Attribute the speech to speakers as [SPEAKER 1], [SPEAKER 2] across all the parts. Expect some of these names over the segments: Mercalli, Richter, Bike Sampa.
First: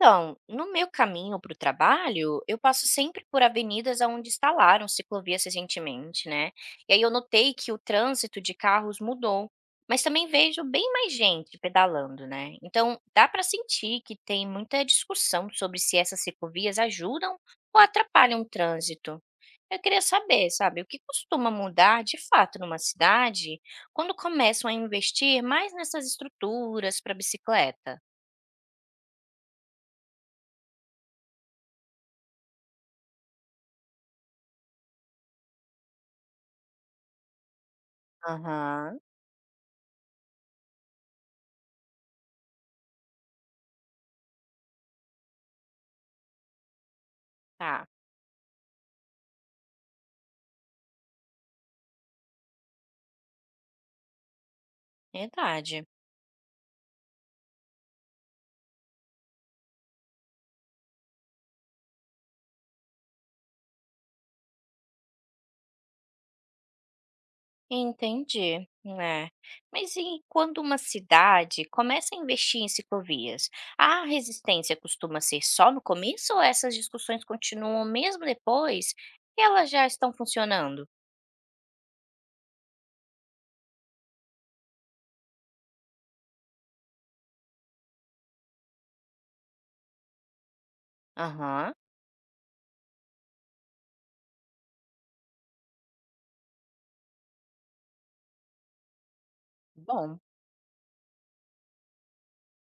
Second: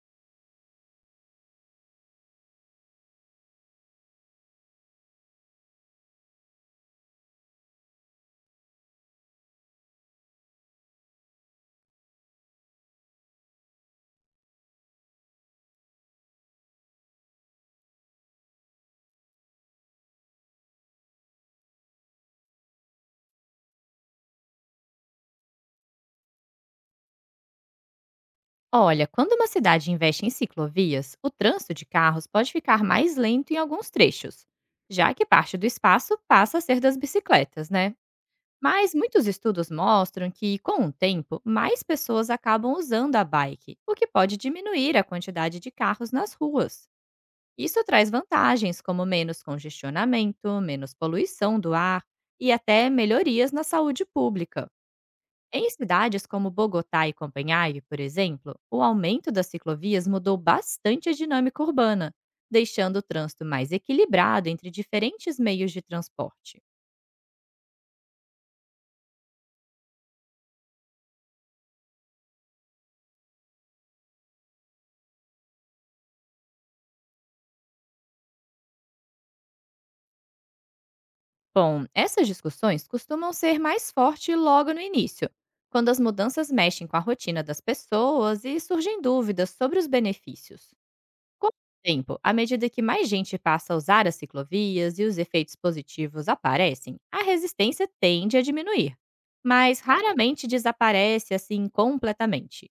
[SPEAKER 1] Então, no meu caminho para o trabalho, eu passo sempre por avenidas onde instalaram ciclovias recentemente, né? E aí eu notei que o trânsito de carros mudou, mas também vejo bem mais gente pedalando, né? Então, dá para sentir que tem muita discussão sobre se essas ciclovias ajudam ou atrapalham o trânsito. Eu queria saber, sabe, o que costuma mudar de fato numa cidade quando começam a investir mais nessas estruturas para bicicleta?
[SPEAKER 2] Olha, quando uma cidade investe em ciclovias, o trânsito de carros pode ficar mais lento em alguns trechos, já que parte do espaço passa a ser das bicicletas, né? Mas
[SPEAKER 1] Aham.
[SPEAKER 2] muitos estudos mostram que, com o tempo, mais pessoas acabam usando a bike, o que pode diminuir a quantidade de carros nas ruas. Isso
[SPEAKER 1] Tá.
[SPEAKER 2] traz vantagens como menos congestionamento, menos poluição do ar e até melhorias na saúde pública. Em
[SPEAKER 1] Verdade.
[SPEAKER 2] cidades como Bogotá e Copenhague, por exemplo, o aumento das ciclovias mudou bastante a dinâmica urbana, deixando o trânsito mais equilibrado entre diferentes meios de transporte.
[SPEAKER 1] Entendi, né. Mas e quando uma cidade começa a investir em ciclovias, a resistência costuma ser só no começo ou essas discussões continuam mesmo depois que elas já estão funcionando?
[SPEAKER 2] Bom, essas discussões costumam ser mais fortes logo no início, quando as mudanças mexem com a rotina das pessoas e surgem dúvidas sobre os benefícios. Com o
[SPEAKER 1] Aham,
[SPEAKER 2] tempo, à medida que mais gente passa a usar as ciclovias e os efeitos positivos aparecem, a resistência tende a diminuir, mas
[SPEAKER 1] bom,
[SPEAKER 2] raramente desaparece assim completamente.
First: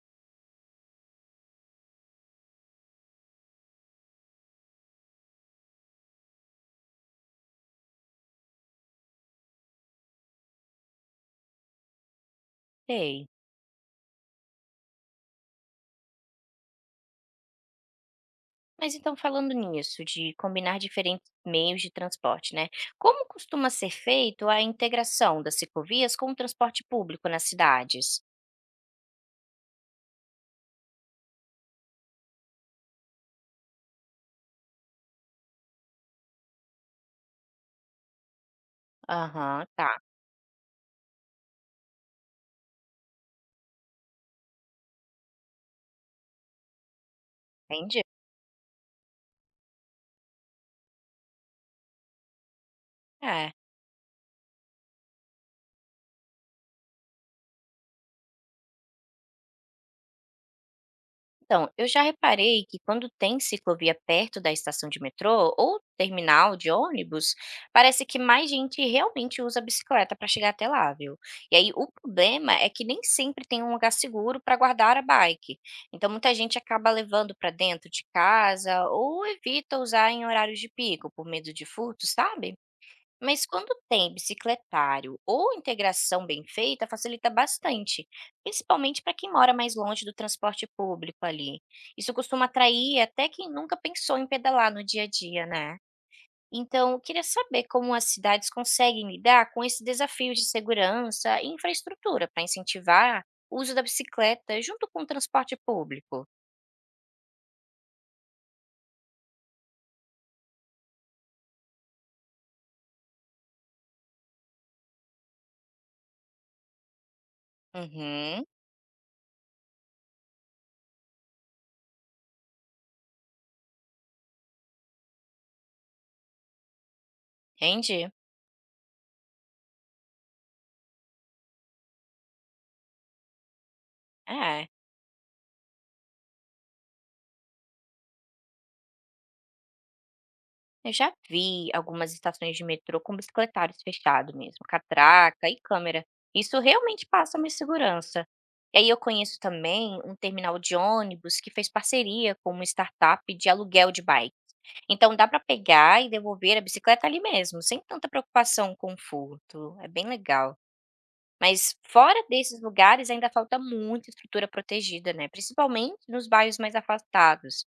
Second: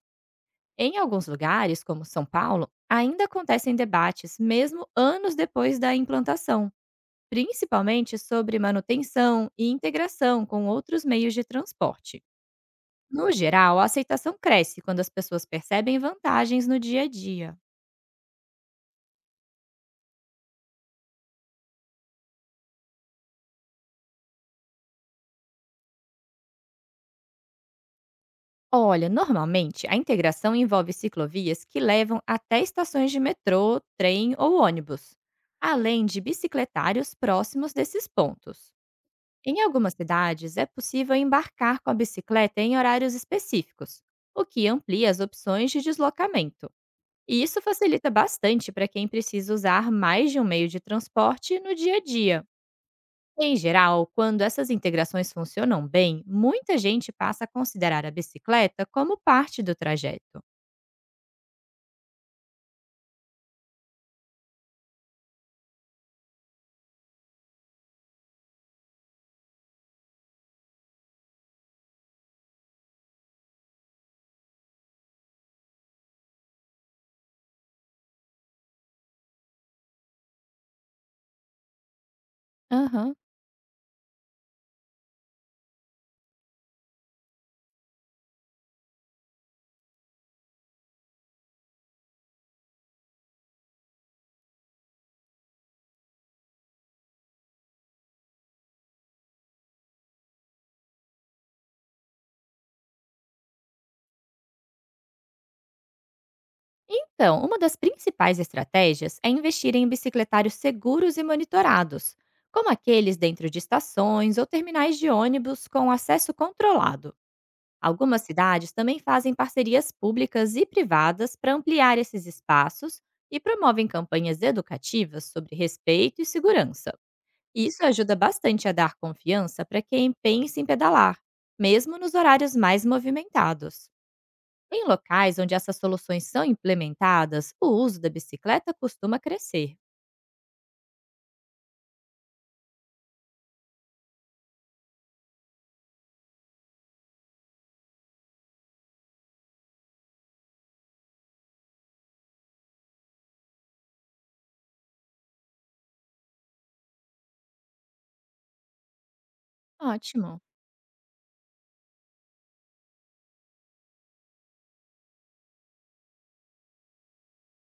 [SPEAKER 2] Em alguns lugares, como São Paulo, ainda acontecem debates, mesmo anos depois da implantação, principalmente sobre manutenção e integração com outros meios de transporte.
[SPEAKER 1] sei.
[SPEAKER 2] No geral, a aceitação cresce quando as pessoas percebem vantagens no dia a dia.
[SPEAKER 1] Mas então falando nisso, de combinar diferentes meios de transporte, né, como costuma ser feito a integração das ciclovias com o transporte público nas cidades?
[SPEAKER 2] Olha, normalmente a integração envolve ciclovias que levam até estações de metrô, trem ou ônibus, além de bicicletários próximos desses pontos. Em
[SPEAKER 1] Aham,
[SPEAKER 2] algumas
[SPEAKER 1] tá,
[SPEAKER 2] cidades, é possível embarcar com a bicicleta em horários específicos, o que amplia as opções de deslocamento. E isso
[SPEAKER 1] entendi.
[SPEAKER 2] facilita bastante para quem precisa usar mais de um meio de transporte no dia a dia.
[SPEAKER 1] É.
[SPEAKER 2] Em geral, quando essas integrações funcionam bem, muita gente passa a considerar a bicicleta como parte do trajeto.
[SPEAKER 1] Então, eu já reparei que quando tem ciclovia perto da estação de metrô ou terminal de ônibus, parece que mais gente realmente usa a bicicleta para chegar até lá, viu? E aí o problema é que nem sempre tem um lugar seguro para guardar a bike. Então, muita gente acaba levando para dentro de casa ou evita usar em horários de pico por medo de furto, sabe?
[SPEAKER 2] Aham.
[SPEAKER 1] Mas quando tem bicicletário ou integração bem feita, facilita bastante, principalmente para quem mora mais longe do transporte público ali. Isso costuma atrair até quem nunca pensou em pedalar no dia a dia, né? Então, eu queria saber como as cidades conseguem lidar com esse desafio de segurança e infraestrutura para incentivar o uso da bicicleta junto com o transporte público.
[SPEAKER 2] Então, uma das principais estratégias é investir em bicicletários seguros e monitorados, como aqueles dentro de estações ou terminais de ônibus com acesso controlado. Algumas
[SPEAKER 1] Uhum,
[SPEAKER 2] cidades também fazem parcerias públicas e privadas para ampliar esses espaços e promovem campanhas educativas sobre respeito e segurança. E isso
[SPEAKER 1] entendi.
[SPEAKER 2] ajuda bastante a dar confiança para quem pensa em pedalar, mesmo nos horários mais movimentados.
[SPEAKER 1] É.
[SPEAKER 2] Em locais onde essas soluções são implementadas, o uso da bicicleta costuma crescer.
[SPEAKER 1] Eu já vi algumas estações de metrô com bicicletários fechado mesmo, catraca e câmera. Isso realmente passa uma segurança. E aí eu conheço também um terminal de ônibus que fez parceria com uma startup de aluguel de bike. Então dá para pegar e devolver a bicicleta ali mesmo, sem tanta preocupação com o furto. É bem
[SPEAKER 2] Ótimo.
[SPEAKER 1] legal. Mas fora desses lugares ainda falta muita estrutura protegida, né? Principalmente nos bairros mais afastados.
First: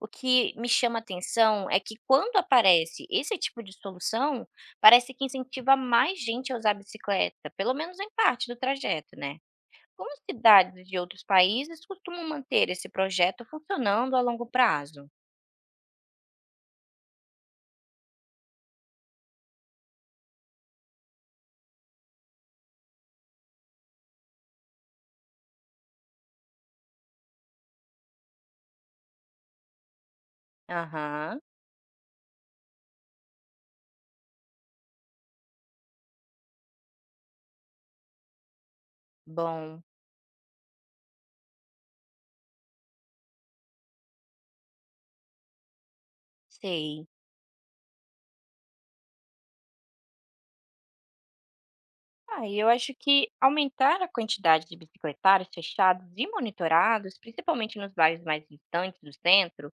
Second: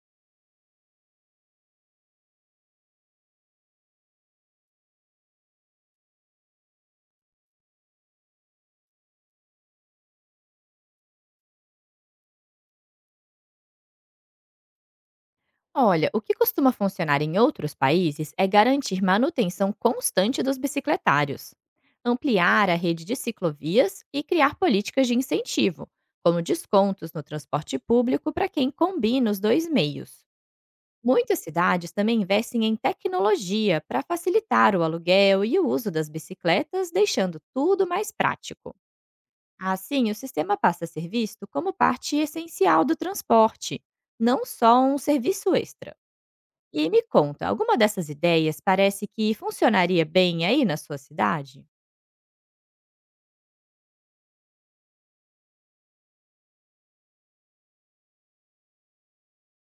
[SPEAKER 1] O que me chama atenção é que quando aparece esse tipo de solução, parece que incentiva mais gente a usar a bicicleta, pelo menos em parte do trajeto, né? Como cidades de outros países costumam manter esse projeto funcionando a longo prazo?
[SPEAKER 2] Olha, o que costuma funcionar em outros países é garantir manutenção constante dos bicicletários, ampliar a rede de ciclovias e criar políticas de incentivo, como descontos no transporte público para quem combina os dois meios. Muitas
[SPEAKER 1] Aham,
[SPEAKER 2] cidades também investem em tecnologia para facilitar o aluguel e o uso das bicicletas, deixando tudo mais prático.
[SPEAKER 1] bom,
[SPEAKER 2] Assim, o sistema passa a ser visto como parte essencial do transporte, não só um serviço extra. E me
[SPEAKER 1] sei.
[SPEAKER 2] conta, alguma dessas ideias parece que funcionaria bem aí na sua cidade?
[SPEAKER 1] Ah, e eu acho que aumentar a quantidade de bicicletários fechados e monitorados, principalmente nos bairros mais distantes do centro,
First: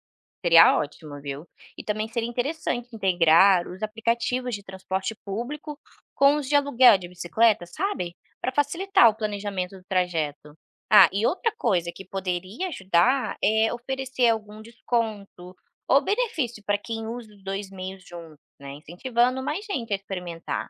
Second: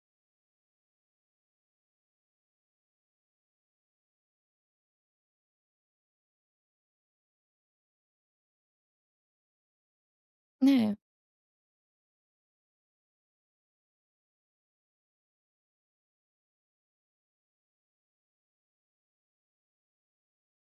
[SPEAKER 1] seria ótimo, viu? E também seria interessante integrar os aplicativos de transporte público com os de aluguel de bicicleta, sabe? Para facilitar o planejamento do trajeto.
[SPEAKER 2] É.
[SPEAKER 1] Ah, e outra coisa que poderia ajudar é oferecer algum desconto ou benefício para quem usa os dois meios juntos, né? Incentivando mais gente a experimentar.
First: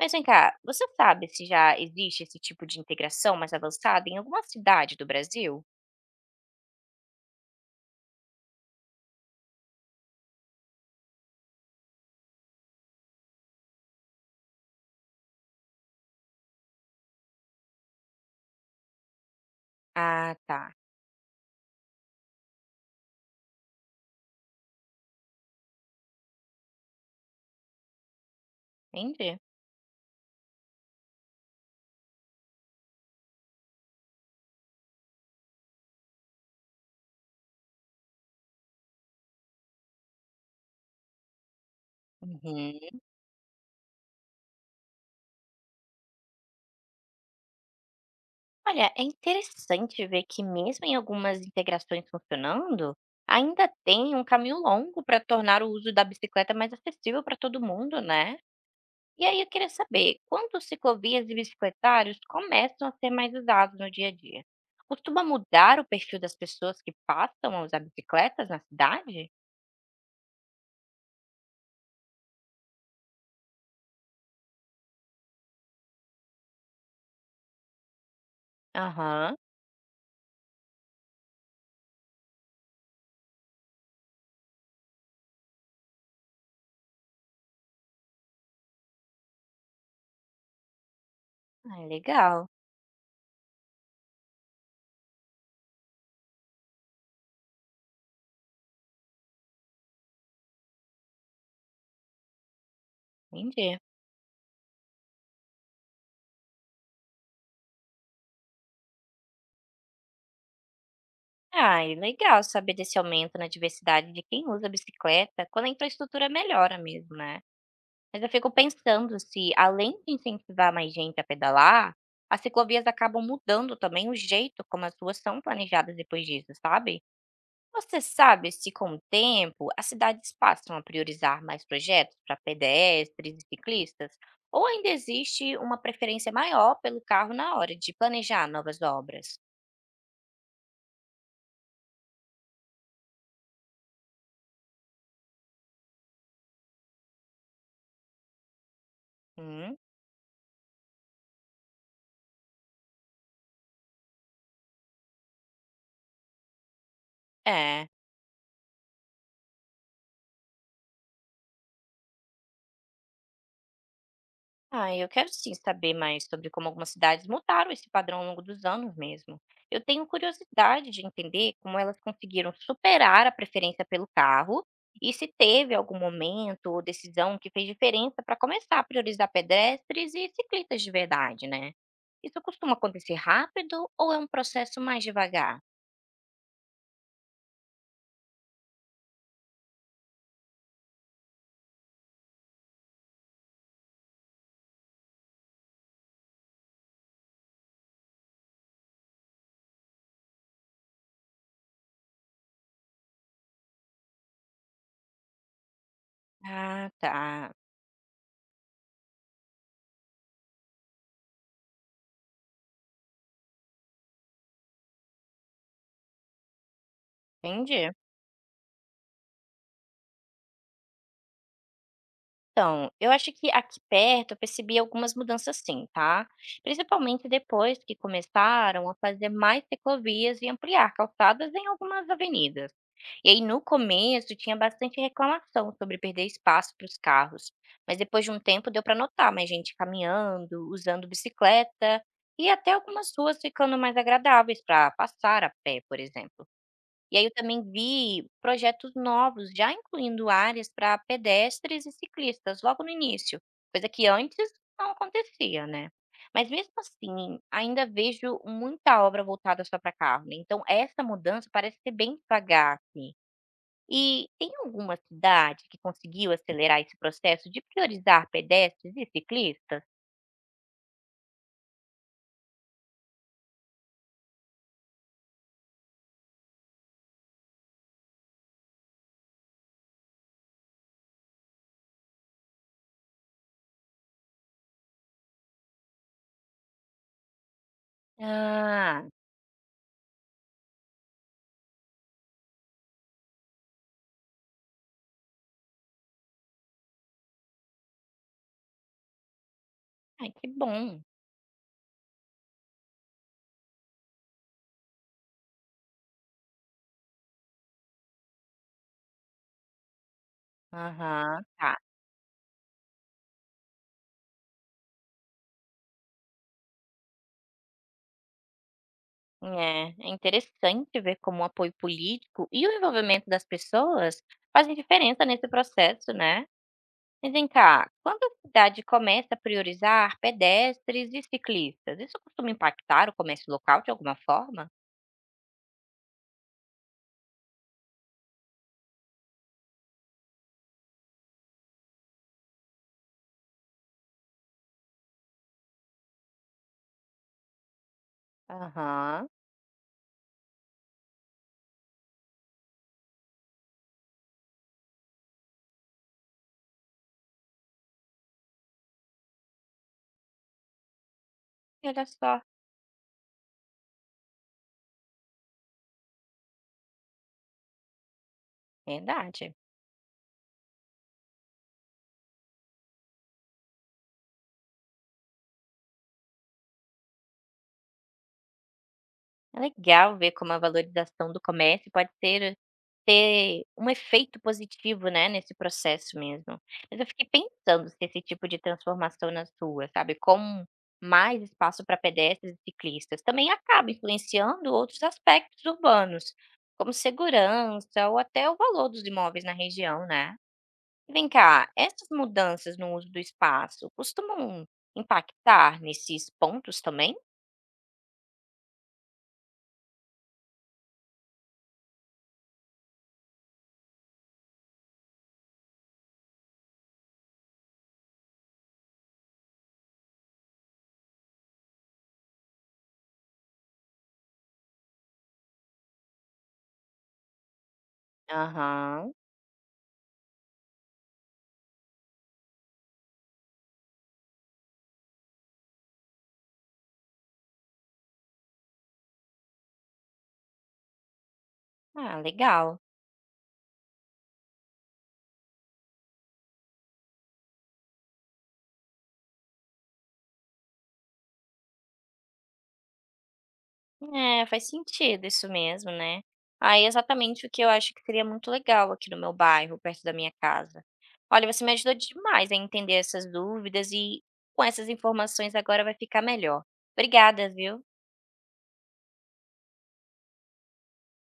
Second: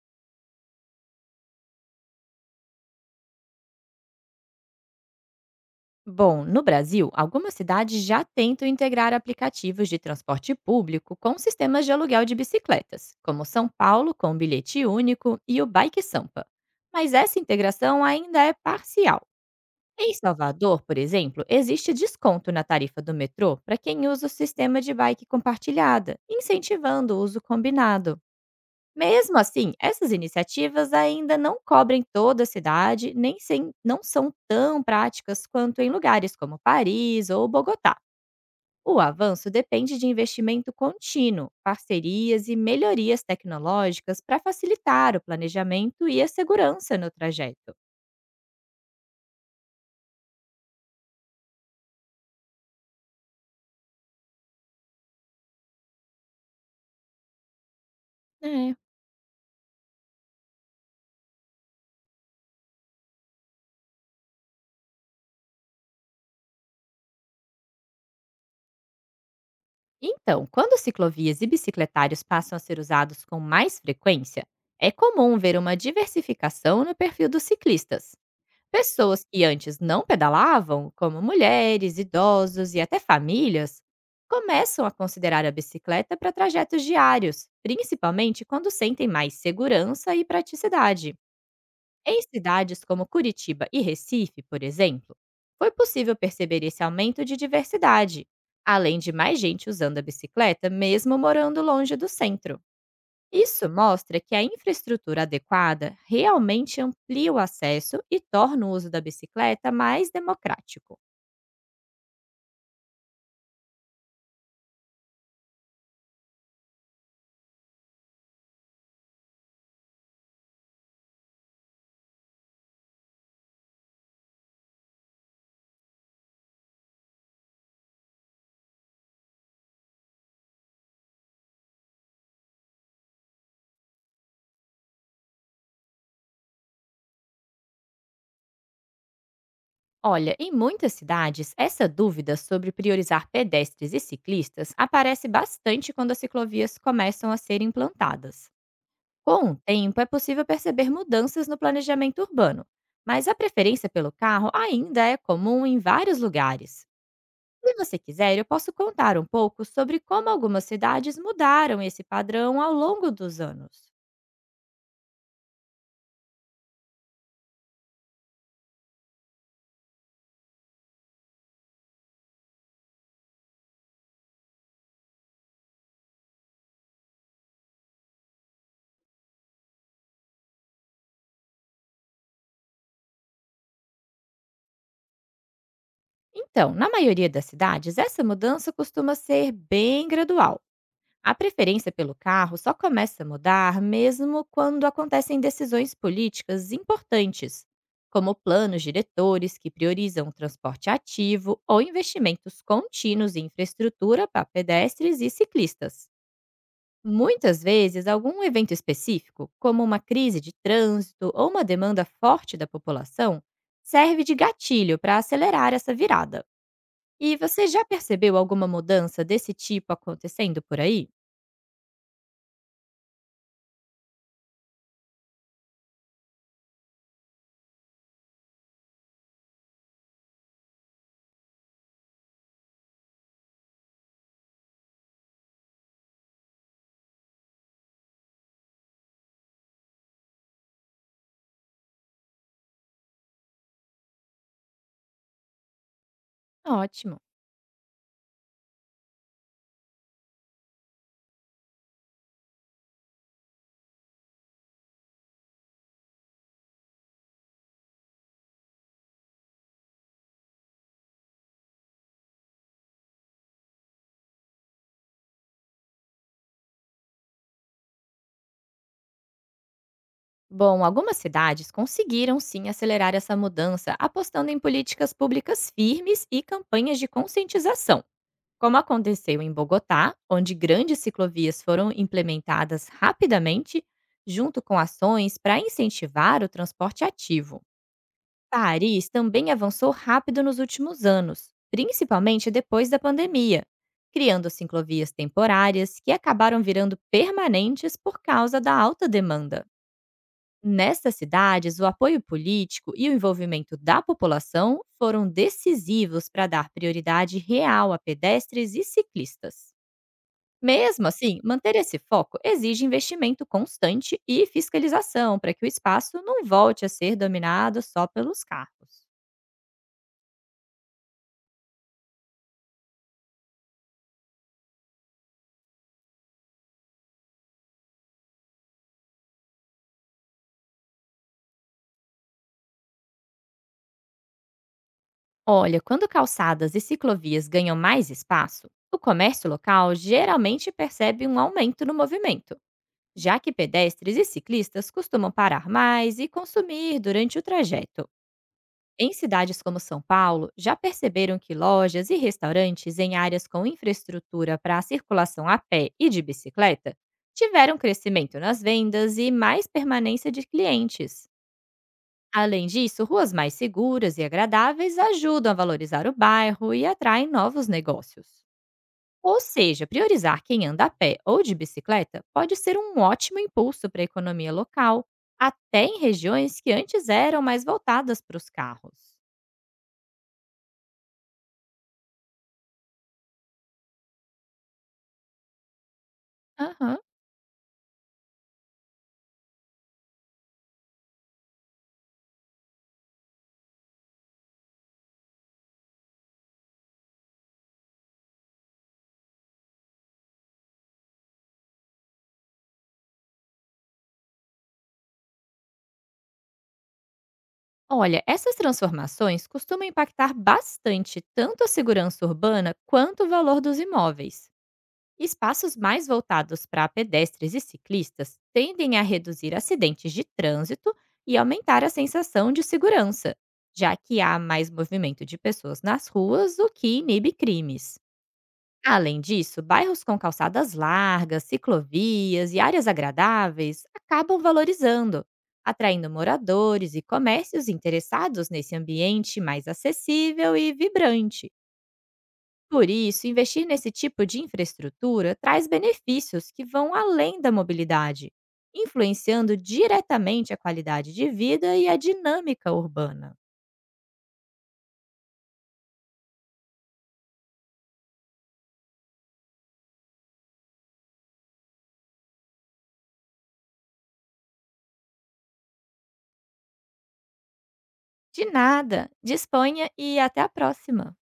[SPEAKER 1] Mas vem cá, você sabe se já existe esse tipo de integração mais avançada em alguma cidade do Brasil?
[SPEAKER 2] Bom, no Brasil, algumas cidades já tentam integrar aplicativos de transporte público com sistemas de aluguel de bicicletas, como São Paulo com o bilhete único e o Bike Sampa. Mas essa integração ainda é parcial. Em
[SPEAKER 1] Ah, tá.
[SPEAKER 2] Salvador, por exemplo, existe desconto na tarifa do metrô para quem usa o sistema de bike compartilhada, incentivando o uso combinado. Mesmo
[SPEAKER 1] Entendi.
[SPEAKER 2] assim, essas iniciativas ainda não cobrem toda a cidade, nem sem- não são tão práticas quanto em lugares como Paris ou Bogotá. O avanço depende de investimento contínuo, parcerias e
[SPEAKER 1] Uhum.
[SPEAKER 2] melhorias tecnológicas para facilitar o planejamento e a segurança no trajeto.
[SPEAKER 1] Olha, é interessante ver que mesmo em algumas integrações funcionando, ainda tem um caminho longo para tornar o uso da bicicleta mais acessível para todo mundo, né?
[SPEAKER 2] É.
[SPEAKER 1] E aí eu queria saber, quando ciclovias e bicicletários começam a ser mais usados no dia a dia? Costuma mudar o perfil das pessoas que passam a usar bicicletas na cidade?
[SPEAKER 2] Então, quando ciclovias e bicicletários passam a ser usados com mais frequência, é comum ver uma diversificação no perfil dos ciclistas. Pessoas
[SPEAKER 1] Aham.
[SPEAKER 2] que antes não pedalavam, como mulheres, idosos e até famílias, começam a considerar a bicicleta para trajetos diários, principalmente quando sentem mais segurança e praticidade.
[SPEAKER 1] Ah,
[SPEAKER 2] Em
[SPEAKER 1] legal,
[SPEAKER 2] cidades como Curitiba e Recife, por exemplo, foi possível perceber esse aumento de diversidade, além de mais gente usando a bicicleta mesmo morando longe do centro. Isso
[SPEAKER 1] entendi.
[SPEAKER 2] mostra que a infraestrutura adequada realmente amplia o acesso e torna o uso da bicicleta mais democrático.
[SPEAKER 1] Ah, e legal saber desse aumento na diversidade de quem usa bicicleta quando a infraestrutura melhora mesmo, né? Mas eu fico pensando se, além de incentivar mais gente a pedalar, as ciclovias acabam mudando também o jeito como as ruas são planejadas depois disso, sabe? Você sabe se, com o tempo, as cidades passam a priorizar mais projetos para pedestres e ciclistas? Ou ainda existe uma preferência maior pelo carro na hora de planejar novas obras?
[SPEAKER 2] Olha, em muitas cidades, essa dúvida sobre priorizar pedestres e ciclistas aparece bastante quando as ciclovias começam a ser implantadas. Com o
[SPEAKER 1] Hum.
[SPEAKER 2] tempo, é possível perceber mudanças no planejamento urbano, mas a preferência pelo carro ainda é comum em vários lugares. Se
[SPEAKER 1] É.
[SPEAKER 2] você quiser, eu posso contar um pouco sobre como algumas cidades mudaram esse padrão ao longo dos anos.
[SPEAKER 1] Ah, eu quero sim saber mais sobre como algumas cidades mudaram esse padrão ao longo dos anos mesmo. Eu tenho curiosidade de entender como elas conseguiram superar a preferência pelo carro e se teve algum momento ou decisão que fez diferença para começar a priorizar pedestres e ciclistas de verdade, né? Isso costuma acontecer rápido ou é um processo mais devagar?
[SPEAKER 2] Então, na maioria das cidades, essa mudança costuma ser bem gradual. A preferência pelo carro só começa a mudar mesmo quando acontecem decisões políticas importantes, como planos diretores que priorizam o transporte ativo ou investimentos contínuos em infraestrutura para pedestres e ciclistas.
[SPEAKER 1] Ah, tá.
[SPEAKER 2] Muitas vezes, algum evento específico, como uma crise de trânsito ou uma demanda forte da população, serve de gatilho para acelerar essa virada. E você já
[SPEAKER 1] Entendi.
[SPEAKER 2] percebeu alguma mudança desse tipo acontecendo por aí?
[SPEAKER 1] Então, eu acho que aqui perto eu percebi algumas mudanças sim, tá? Principalmente depois que começaram a fazer mais ciclovias e ampliar calçadas em algumas avenidas. E aí, no começo, tinha bastante reclamação sobre perder espaço para os carros, mas depois de um tempo deu para notar mais gente caminhando, usando bicicleta e até algumas ruas ficando mais agradáveis para passar a pé, por exemplo. E
[SPEAKER 2] Ótimo!
[SPEAKER 1] aí eu também vi projetos novos, já incluindo áreas para pedestres e ciclistas logo no início, coisa que antes não acontecia, né. Mas mesmo assim, ainda vejo muita obra voltada só para carro, né, então essa mudança parece ser bem devagar aqui. E tem alguma cidade que conseguiu acelerar esse processo de priorizar pedestres e ciclistas?
[SPEAKER 2] Bom, algumas cidades conseguiram sim acelerar essa mudança apostando em políticas públicas firmes e campanhas de conscientização. Como aconteceu em Bogotá, onde grandes ciclovias foram implementadas rapidamente, junto com ações para incentivar o transporte ativo.
[SPEAKER 1] Ah,
[SPEAKER 2] Paris também avançou rápido nos últimos anos, principalmente depois da pandemia, criando ciclovias temporárias que acabaram virando permanentes por causa da alta demanda.
[SPEAKER 1] ai que bom.
[SPEAKER 2] Nestas cidades, o apoio político e o envolvimento da população foram decisivos para dar prioridade real a pedestres e ciclistas. Mesmo assim,
[SPEAKER 1] Aham, tá.
[SPEAKER 2] manter esse foco exige investimento constante e fiscalização para que o espaço não volte a ser dominado só pelos carros.
[SPEAKER 1] É, é interessante ver como o apoio político e o envolvimento das pessoas fazem diferença nesse processo, né? Mas vem cá, quando a cidade começa a priorizar pedestres e ciclistas, isso costuma impactar o comércio local de alguma forma?
[SPEAKER 2] Olha, quando calçadas e ciclovias ganham mais espaço, o comércio local geralmente percebe um aumento no movimento, já que pedestres e ciclistas costumam parar mais e consumir durante o trajeto. Em
[SPEAKER 1] Aham,
[SPEAKER 2] cidades como São Paulo, já perceberam que lojas e restaurantes em áreas com infraestrutura para a circulação a pé e de bicicleta tiveram crescimento nas vendas e mais permanência de clientes.
[SPEAKER 1] e olha só,
[SPEAKER 2] Além disso, ruas mais seguras e agradáveis ajudam a valorizar o bairro e atraem novos negócios. Ou
[SPEAKER 1] verdade.
[SPEAKER 2] seja, priorizar quem anda a pé ou de bicicleta pode ser um ótimo impulso para a economia local, até em regiões que antes eram mais voltadas para os carros.
[SPEAKER 1] É legal ver como a valorização do comércio pode ser ter um efeito positivo, né, nesse processo mesmo.
[SPEAKER 2] Aham.
[SPEAKER 1] Mas eu fiquei pensando se esse tipo de transformação nas ruas, sabe, com mais espaço para pedestres e ciclistas, também acaba influenciando outros aspectos urbanos, como segurança ou até o valor dos imóveis na região, né? Vem cá, essas mudanças no uso do espaço costumam impactar nesses pontos também?
[SPEAKER 2] Olha, essas transformações costumam impactar bastante tanto a segurança urbana quanto o valor dos imóveis. Espaços mais voltados para pedestres e ciclistas tendem a reduzir acidentes de trânsito e aumentar a sensação de segurança, já que há mais movimento de pessoas nas ruas, o que inibe crimes.
[SPEAKER 1] Aham.
[SPEAKER 2] Além disso, bairros com calçadas largas, ciclovias e áreas agradáveis acabam valorizando, atraindo moradores e comércios interessados nesse ambiente mais acessível e vibrante.
[SPEAKER 1] Ah, legal.
[SPEAKER 2] Por isso, investir nesse tipo de infraestrutura traz benefícios que vão além da mobilidade, influenciando diretamente a qualidade de vida e a dinâmica urbana.
[SPEAKER 1] É, faz sentido isso mesmo, né. Aí é exatamente o que eu acho que seria muito legal aqui no meu bairro, perto da minha casa. Olha, você me ajudou demais a entender essas dúvidas e com essas informações agora vai ficar melhor. Obrigada, viu?
[SPEAKER 2] De nada, disponha e até a próxima!